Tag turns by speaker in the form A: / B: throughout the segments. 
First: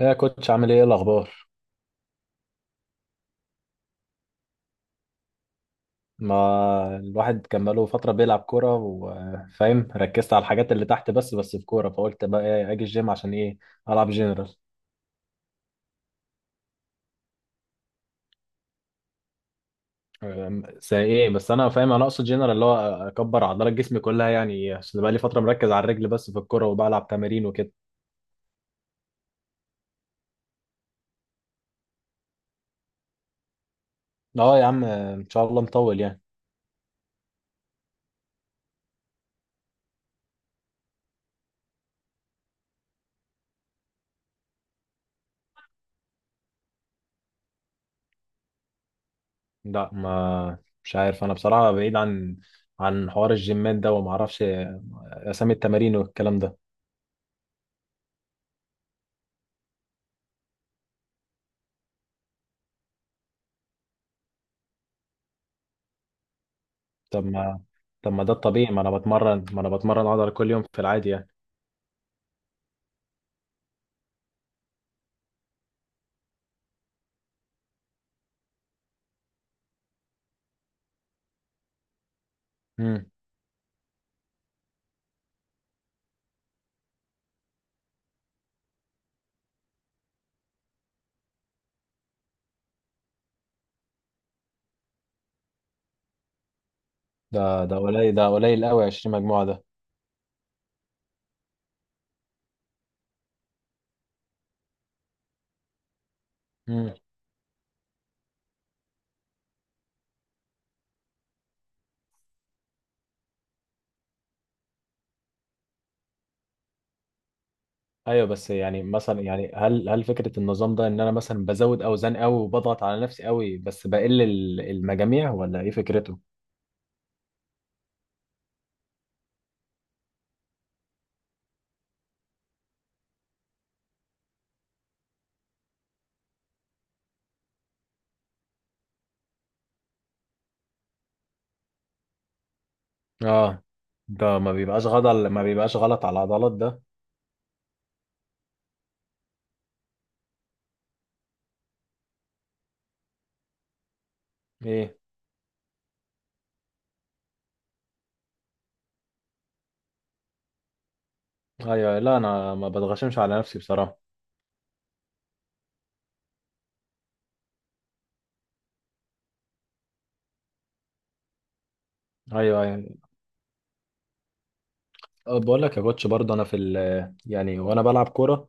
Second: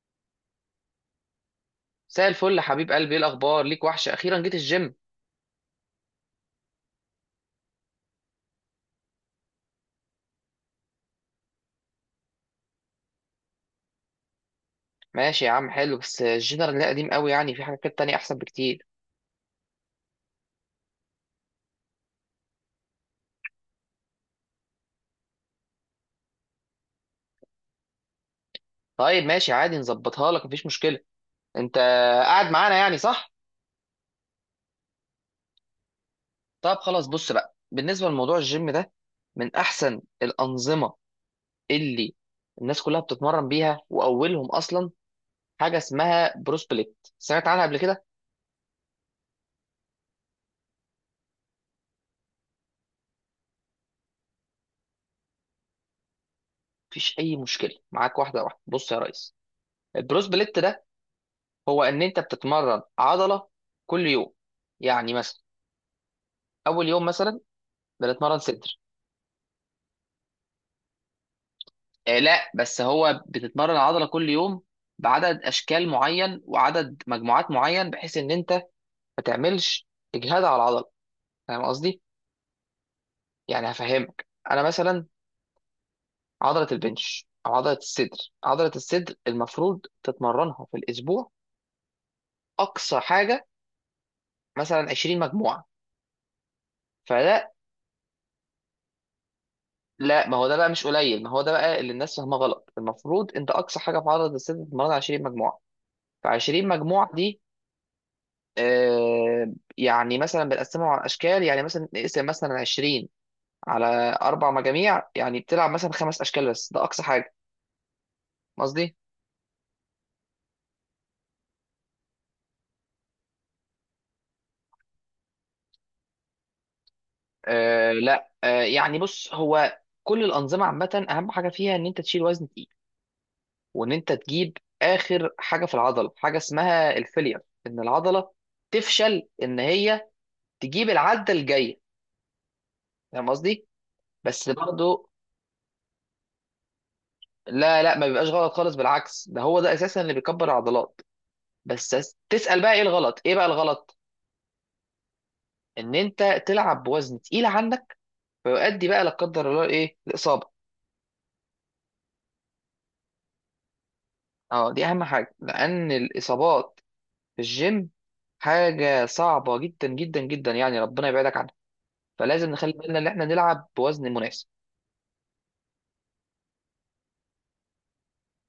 A: ايه يا كوتش، عامل ايه؟ إيه الاخبار؟
B: مساء الفل يا حبيب قلبي، ايه الاخبار؟ ليك وحشه، اخيرا جيت الجيم.
A: ما الواحد كان بقاله فتره بيلعب كوره وفاهم ركزت على الحاجات اللي تحت بس، بس في كوره فقلت بقى اجي الجيم عشان ايه؟ العب جنرال.
B: ماشي يا عم، حلو. بس الجنرال ده قديم قوي، يعني في حاجات تانية احسن بكتير.
A: زي ايه؟ بس انا فاهم، انا اقصد جنرال اللي هو اكبر عضلات جسمي كلها، يعني عشان بقى لي فتره مركز على الرجل بس في الكوره وبلعب تمارين وكده.
B: طيب ماشي عادي، نظبطها لك مفيش مشكله. انت قاعد معانا يعني، صح؟
A: اه يا عم ان شاء الله مطول يعني.
B: طب خلاص، بص بقى، بالنسبه لموضوع الجيم ده، من احسن الانظمه اللي الناس كلها بتتمرن بيها، واولهم اصلا حاجه اسمها بروس بليت، سمعت عنها قبل كده؟
A: لا، ما مش عارف انا بصراحه، بعيد عن عن حوار الجيمات ده وما اعرفش اسامي التمارين والكلام ده.
B: مفيش اي مشكله معاك، واحده واحده. بص يا ريس، البروس بليت ده، هو ان انت بتتمرن عضله كل يوم. يعني مثلا اول يوم
A: طب
B: مثلا
A: ما طب ما ده
B: بنتمرن
A: الطبيعي،
B: صدر.
A: ما انا بتمرن، ما انا بتمرن عضله كل يوم في العادي يعني.
B: آه لا، بس هو بتتمرن العضله كل يوم بعدد اشكال معين وعدد مجموعات معين، بحيث ان انت ما تعملش اجهاد على العضله. فاهم قصدي؟
A: امم
B: يعني هفهمك. انا مثلا عضله البنش او عضله الصدر، عضله الصدر المفروض تتمرنها في الاسبوع اقصى حاجه مثلا 20 مجموعه، فده.
A: ده ده قليل، ده قليل قوي 20 مجموعه ده.
B: لا، ما هو ده بقى مش قليل، ما هو ده بقى اللي الناس فاهمه غلط. المفروض انت اقصى حاجه في عضله الصدر تتمرنها 20 مجموعه. ف 20
A: امم
B: مجموعه دي، يعني مثلا بنقسمهم على اشكال، يعني مثلا نقسم مثلا 20 على اربع مجاميع، يعني بتلعب مثلا خمس اشكال بس، ده اقصى حاجه.
A: ايوه بس يعني
B: قصدي.
A: مثلا يعني هل فكره النظام ده ان انا مثلا بزود اوزان قوي وبضغط على نفسي قوي بس بقل المجاميع ولا ايه فكرته؟
B: لا، يعني بص، هو كل الانظمه عامه اهم حاجه فيها ان انت تشيل وزن تقيل، وان انت تجيب اخر حاجه في العضله، حاجه اسمها الفيلير، ان العضله تفشل ان هي تجيب العده الجايه. فاهم
A: اه
B: قصدي؟
A: ده
B: بس
A: ما بيبقاش غلط
B: برضه.
A: ما بيبقاش غلط على العضلات ده؟
B: لا، لا، ما بيبقاش غلط خالص، بالعكس ده هو ده اساسا اللي بيكبر العضلات. بس تسأل بقى، ايه الغلط، ايه بقى الغلط؟
A: ايه؟
B: ان انت تلعب بوزن تقيل عنك، فيؤدي بقى لا قدر الله ايه، الاصابه.
A: ايوه، لا انا ما بتغشمش على نفسي بصراحه.
B: اه دي اهم حاجه، لان الاصابات في الجيم حاجه صعبه جدا جدا جدا، يعني ربنا يبعدك عنها. فلازم
A: ايوه،
B: نخلي
A: ايوه.
B: بالنا ان احنا نلعب بوزن مناسب.
A: بقول لك يا كوتش برضه انا في يعني وانا بلعب كوره،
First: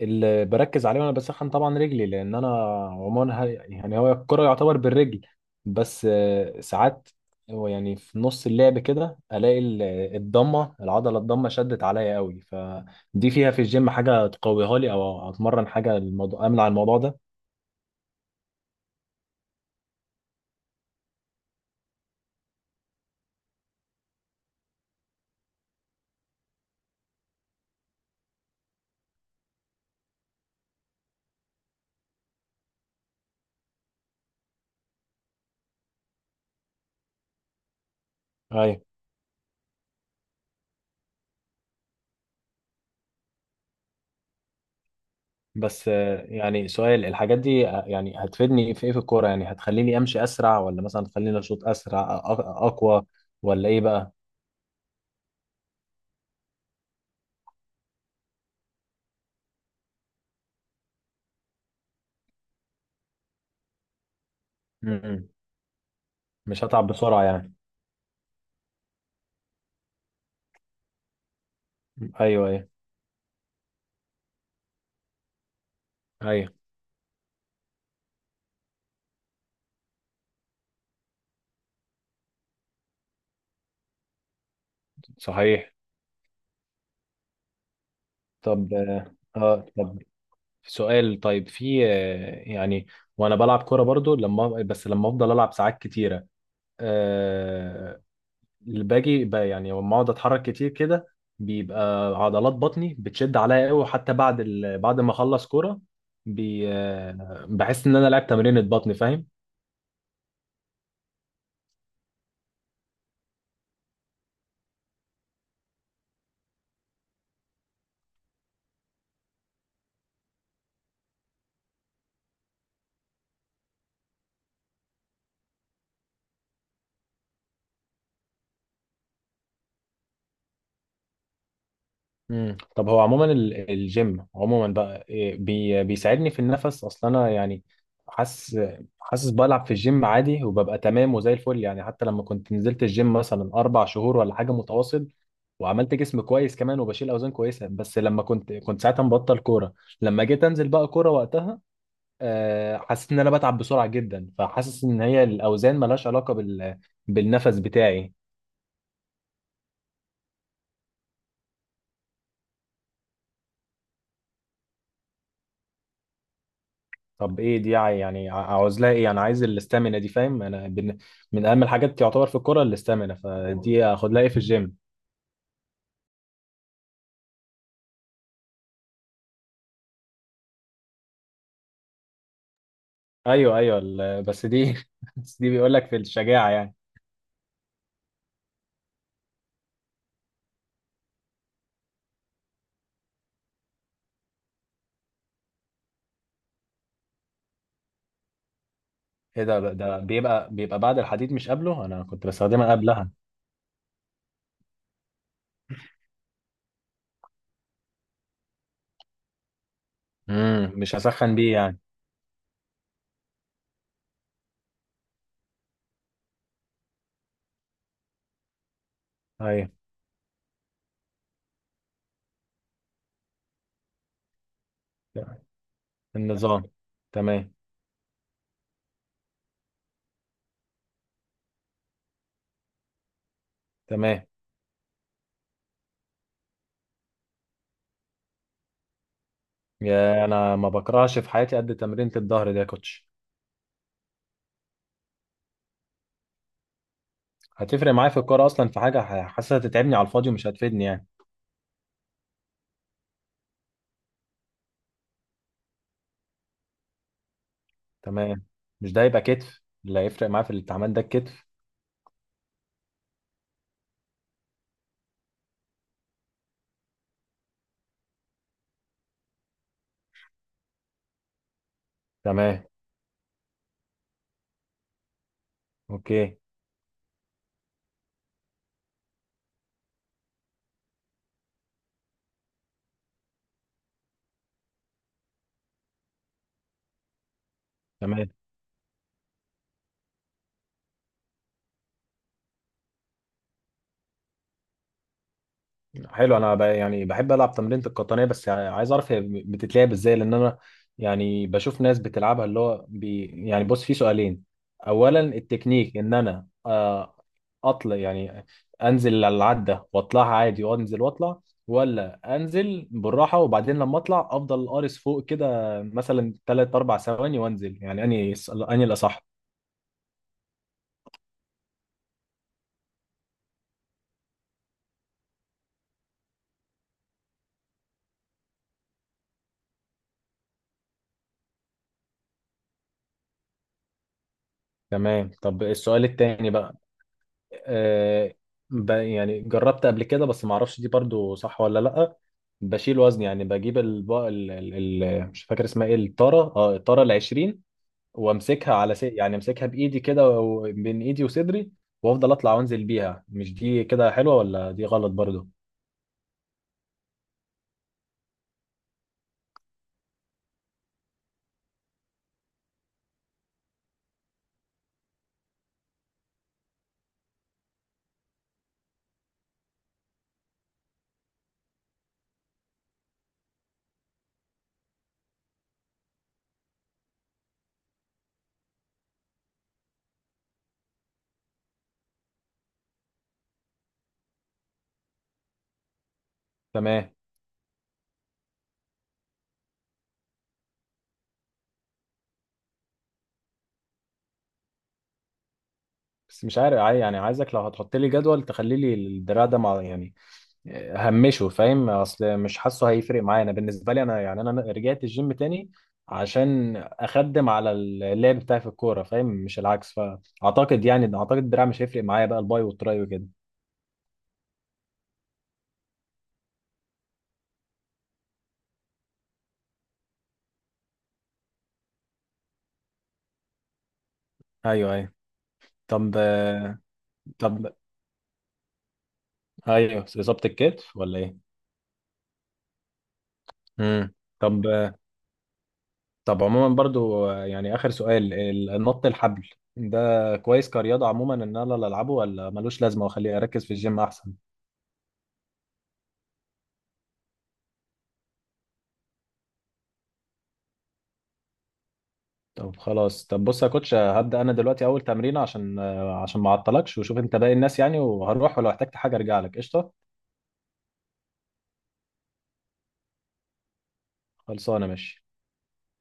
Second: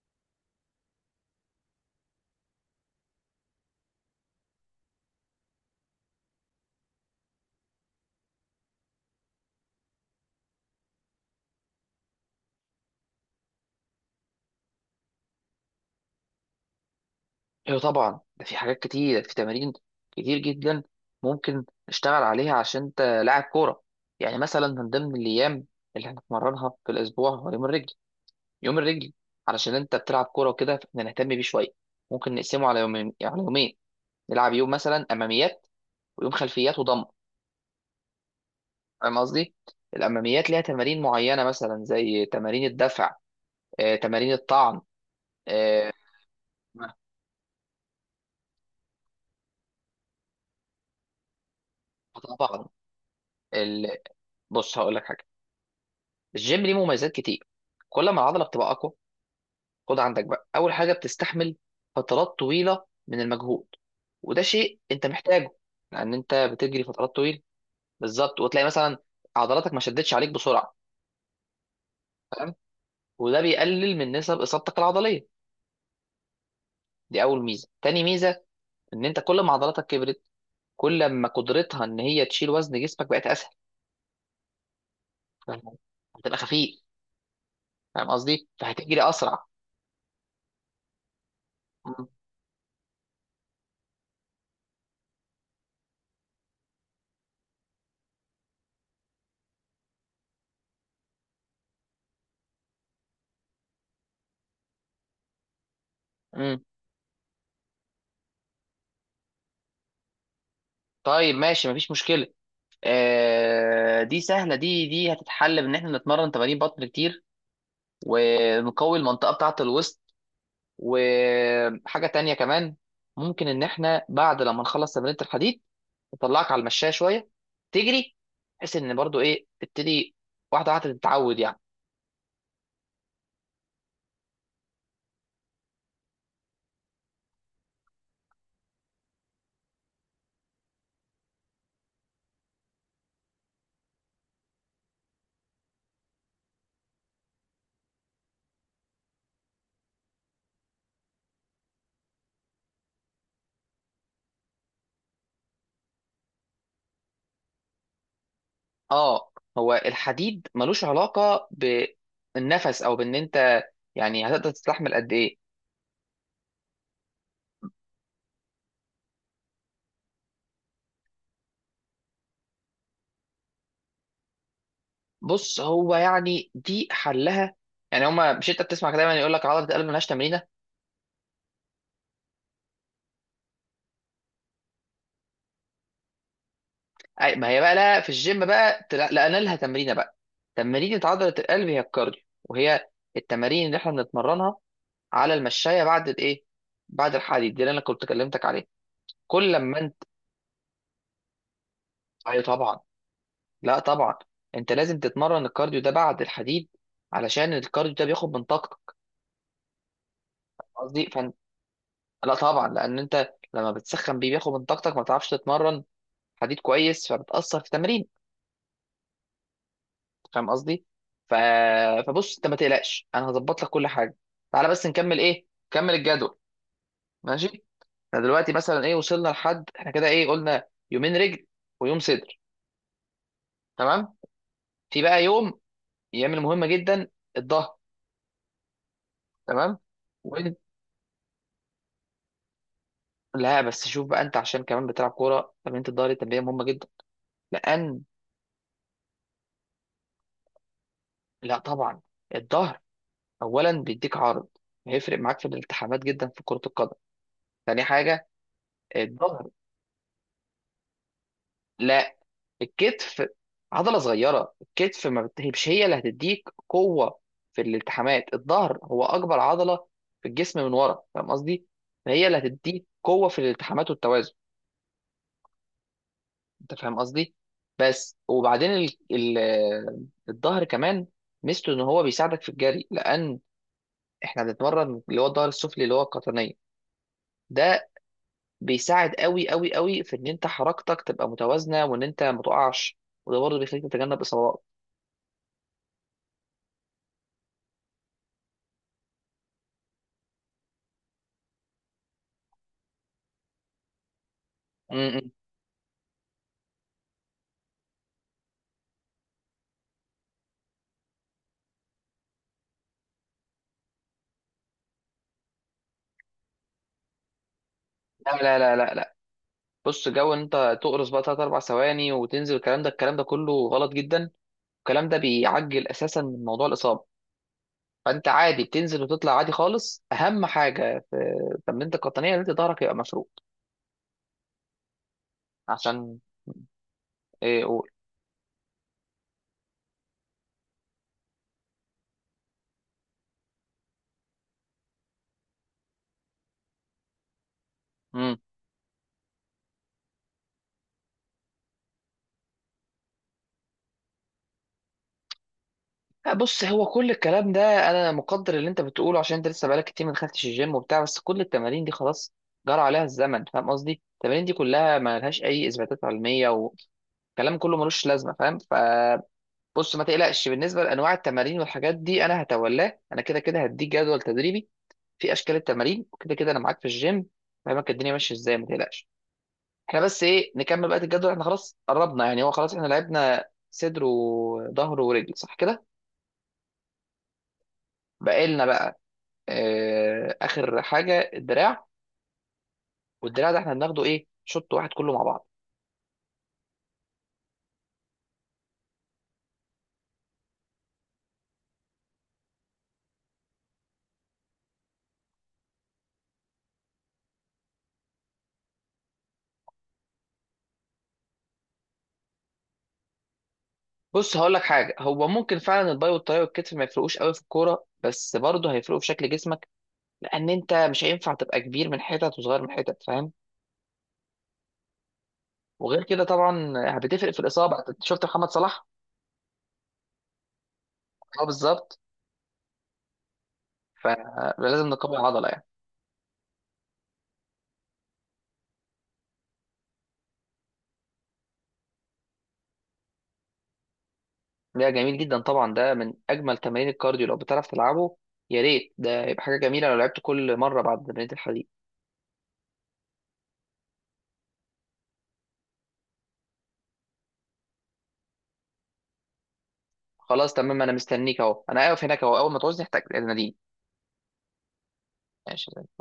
A: اللي بركز عليه وانا بسخن طبعا رجلي لان انا عموما يعني هو الكرة يعتبر بالرجل، بس ساعات هو يعني في نص اللعب كده الاقي الضمه، العضله الضمه شدت عليا قوي، فدي فيها في الجيم حاجه تقويها لي او اتمرن حاجه الموضوع امنع الموضوع ده؟
B: ايوه طبعا، ده في حاجات كتير، في تمارين كتير جدا ممكن نشتغل عليها عشان انت لاعب كوره. يعني مثلا من ضمن الايام اللي هنتمرنها في الاسبوع هو يوم الرجل، يوم الرجل. علشان انت بتلعب كوره وكده، فاحنا نهتم بيه شويه. ممكن نقسمه على يومين، يعني على يومين. نلعب يوم مثلا اماميات، ويوم خلفيات وضم.
A: ايوه
B: فاهم قصدي؟ الاماميات ليها تمارين معينه مثلا زي تمارين الدفع، تمارين الطعن.
A: بس يعني
B: نعم.
A: سؤال، الحاجات دي يعني هتفيدني في ايه في الكوره؟ يعني هتخليني امشي اسرع ولا مثلا تخليني اشوط اسرع
B: طبعا.
A: اقوى، ولا ايه
B: ال...
A: بقى؟
B: بص هقول لك حاجه، الجيم ليه مميزات كتير. كل ما العضله بتبقى اقوى، خد عندك بقى اول حاجه، بتستحمل فترات طويله من المجهود، وده شيء انت
A: م.
B: محتاجه. لان انت
A: مش
B: بتجري
A: هتعب
B: فترات
A: بسرعه
B: طويله.
A: يعني.
B: بالظبط، وتلاقي مثلا عضلاتك ما شدتش عليك بسرعه.
A: ايوه، ايوه.
B: وده بيقلل من نسب اصابتك العضليه.
A: ايوه.
B: دي اول ميزه. تاني ميزه، ان انت كل ما عضلاتك كبرت، كل ما قدرتها ان هي تشيل وزن جسمك بقت اسهل.
A: صحيح.
B: فاهم؟ هتبقى خفيف. فاهم قصدي،
A: طب
B: فهتجري
A: اه،
B: اسرع.
A: طب سؤال، طيب في
B: مم.
A: يعني وانا بلعب كوره برضو، لما بس لما افضل العب ساعات كتيره، أه، اللي باجي يعني لما اقعد اتحرك كتير كده بيبقى عضلات بطني بتشد عليا قوي، حتى بعد بعد ما اخلص كوره
B: مم.
A: بي... آه، بحس ان انا لعبت تمرينة بطن، فاهم؟
B: طيب ماشي مفيش مشكله. آه دي سهله، دي هتتحل بان احنا نتمرن تمارين بطن كتير، ونقوي المنطقه بتاعه الوسط. وحاجه تانية كمان، ممكن ان احنا بعد لما نخلص تمرينة الحديد اطلعك على المشايه شويه تجري، بحيث ان برضو تبتدي واحده واحده تتعود يعني.
A: مم. طب هو عموما الجيم عموما بقى بي بيساعدني في النفس اصلا انا يعني؟ حاسس، حاسس بلعب في الجيم عادي وببقى تمام وزي الفل يعني. حتى لما كنت نزلت الجيم مثلا اربع شهور ولا حاجه متواصل وعملت جسم كويس كمان وبشيل اوزان كويسه، بس لما كنت ساعتها مبطل كوره، لما جيت انزل بقى كوره وقتها حسيت ان انا بتعب بسرعه جدا، فحاسس ان هي الاوزان ملهاش علاقه بالنفس بتاعي.
B: اه، هو الحديد ملوش علاقه بالنفس، او بان انت يعني هتقدر تستحمل قد ايه.
A: طب ايه دي يعني؟ يعني عاوز لها ايه انا؟ عايز الاستامينا دي، فاهم؟ انا من اهم الحاجات تعتبر في الكوره الاستامينا، فدي اخد لها ايه في الجيم؟
B: بص، هو يعني دي حلها. يعني هما، مش انت بتسمع دايما يقول لك عضله القلب ملهاش تمرينه؟
A: ايوه ايوه بس دي بس دي بيقول لك في الشجاعه يعني.
B: أي ما هي بقى، لا في الجيم بقى لقينا لها تمرينه بقى. تمرينه عضله القلب هي الكارديو، وهي التمارين اللي احنا بنتمرنها على المشايه بعد بعد الحديد، دي اللي انا كنت كلمتك عليها.
A: ايه
B: كل
A: ده،
B: لما
A: ده بيبقى بعد الحديد مش قبله؟ انا كنت
B: ايوه
A: بستخدمها
B: طبعا.
A: قبلها.
B: لا طبعا، انت لازم تتمرن الكارديو ده بعد الحديد، علشان الكارديو ده بياخد من طاقتك.
A: مش
B: قصدي.
A: هسخن بيه يعني؟
B: لا طبعا، لان انت لما بتسخن بيه بياخد من طاقتك ما تعرفش تتمرن حديد كويس، فبتأثر في التمرين.
A: ايوه.
B: فاهم قصدي؟ ف... فبص انت ما تقلقش، انا هظبط لك كل حاجه. تعالى بس نكمل الجدول.
A: النظام.
B: ماشي.
A: تمام.
B: احنا دلوقتي مثلا وصلنا لحد احنا كده، قلنا يومين رجل ويوم صدر. تمام.
A: تمام.
B: في بقى يوم يعمل مهمه جدا، الظهر. تمام.
A: يا انا ما بكرهش في حياتي قد تمرينة الظهر ده يا كوتش.
B: لا، بس شوف بقى، انت عشان كمان بتلعب كوره تمرينة الظهر دي تمرينة مهمه جدا،
A: هتفرق
B: لان
A: معايا في الكوره اصلا؟ في حاجه حاسسها تتعبني على الفاضي ومش هتفيدني يعني.
B: لا طبعا. الظهر اولا بيديك عرض، هيفرق معاك في الالتحامات جدا في كره القدم. تاني حاجه،
A: تمام. مش ده يبقى
B: الظهر.
A: كتف اللي هيفرق معاه في التعامل ده، الكتف؟
B: لا الكتف عضله صغيره، الكتف ما بت- هي- مش هي اللي هتديك قوه في الالتحامات. الظهر هو اكبر عضله في الجسم من ورا، فاهم قصدي؟ فهي اللي
A: تمام.
B: هتديك قوه في الالتحامات والتوازن.
A: اوكي.
B: انت فاهم قصدي. بس وبعدين الظهر كمان ميزته ان هو بيساعدك في الجري، لان احنا بنتمرن اللي هو الظهر السفلي، اللي هو القطنيه ده،
A: تمام.
B: بيساعد قوي قوي قوي في ان انت حركتك تبقى متوازنه وان انت ما تقعش، وده برضه بيخليك تتجنب اصابات.
A: حلو، انا يعني بحب العب تمرينة القطنية، بس يعني عايز اعرف هي بتتلعب ازاي، لان انا يعني بشوف ناس بتلعبها اللي هو يعني بص، في سؤالين.
B: م-
A: اولا
B: م.
A: التكنيك، ان انا اطلع يعني انزل على العدة واطلعها عادي وانزل واطلع، ولا انزل بالراحة وبعدين لما اطلع افضل قارس فوق كده مثلا 3 4 ثواني وانزل، يعني اني
B: لا، لا، لا،
A: اني
B: لا، لا.
A: الاصح؟
B: بص، جو ان انت تقرص بقى 3 4 ثواني وتنزل، الكلام ده، الكلام ده كله غلط جدا. الكلام ده بيعجل اساسا من موضوع الاصابه. فانت عادي بتنزل وتطلع عادي خالص. اهم حاجه في تمرينتك القطنيه ان انت ظهرك يبقى مفرود.
A: تمام. طب السؤال
B: عشان
A: التاني بقى،
B: ايه اقول.
A: آه، يعني جربت قبل كده بس ما اعرفش دي برضو صح ولا لا، بشيل وزن يعني بجيب الب... ال... ال... ال... مش فاكر اسمها ايه، الطارة، اه الطارة ال 20،
B: امم
A: وامسكها على يعني امسكها بايدي كده و... بين ايدي وصدري وافضل اطلع وانزل بيها، مش دي كده حلوة ولا دي غلط برضو؟
B: بص هو كل الكلام ده انا مقدر اللي انت بتقوله، عشان انت لسه بقالك كتير ما دخلتش الجيم وبتاع. بس كل التمارين دي خلاص جرى عليها الزمن، فاهم قصدي؟ التمارين دي كلها ما لهاش اي اثباتات علميه الكلام كله ملوش لازمه، فاهم؟ فبص، ما تقلقش بالنسبه لانواع التمارين والحاجات دي، انا هتولاه، انا كده كده هديك جدول تدريبي في اشكال التمارين، وكده كده انا معاك في الجيم. فاهمك الدنيا ماشيه ازاي، ما تقلقش. احنا بس نكمل بقى الجدول. احنا خلاص قربنا، يعني هو خلاص احنا لعبنا صدر وظهر ورجل، صح كده؟
A: تمام
B: بقى لنا بقى، اخر حاجه الدراع. والدراع ده احنا بناخده شوط واحد كله مع بعض.
A: بس مش عارف يعني عايزك لو هتحط لي جدول تخلي لي الدراع ده مع يعني همشه، فاهم؟ اصل مش حاسه هيفرق معايا انا، بالنسبه لي انا يعني انا رجعت الجيم تاني عشان اخدم على اللعب بتاعي في الكوره، فاهم؟ مش العكس. فاعتقد يعني اعتقد الدراع مش هيفرق معايا بقى، الباي والتراي وكده.
B: بص هقول لك حاجه، هو ممكن فعلا الباي والطاي والكتف ما يفرقوش قوي في الكوره، بس برضه هيفرقوا في شكل جسمك، لان انت مش هينفع تبقى كبير من حتت وصغير من حتت، فاهم؟
A: ايوه، ايوه.
B: وغير
A: طب
B: كده طبعا بتفرق في
A: طب،
B: الاصابه. أنت شفت محمد صلاح؟
A: ايوه اصابه الكتف ولا ايه؟
B: اه بالظبط.
A: امم طب
B: فلازم نقوي العضله.
A: طب عموما برضو يعني اخر سؤال، النط الحبل ده كويس كرياضه عموما ان انا العبه، ولا ملوش لازمه واخليه اركز في الجيم احسن؟
B: ده جميل جدا طبعا، ده من اجمل تمارين الكارديو. لو بتعرف تلعبه يا ريت، ده يبقى حاجه جميله لو لعبت كل مره بعد تمرينة الحديد.
A: طب خلاص، طب بص يا كوتش، هبدأ انا دلوقتي اول تمرين عشان عشان ما اعطلكش وشوف انت باقي الناس يعني، وهروح ولو احتجت حاجة ارجع لك، قشطة؟
B: خلاص تمام، انا مستنيك اهو، انا واقف هناك اهو. اول ما تعوزني احتاج ناديني.
A: خلصانة، ماشي.
B: ماشي.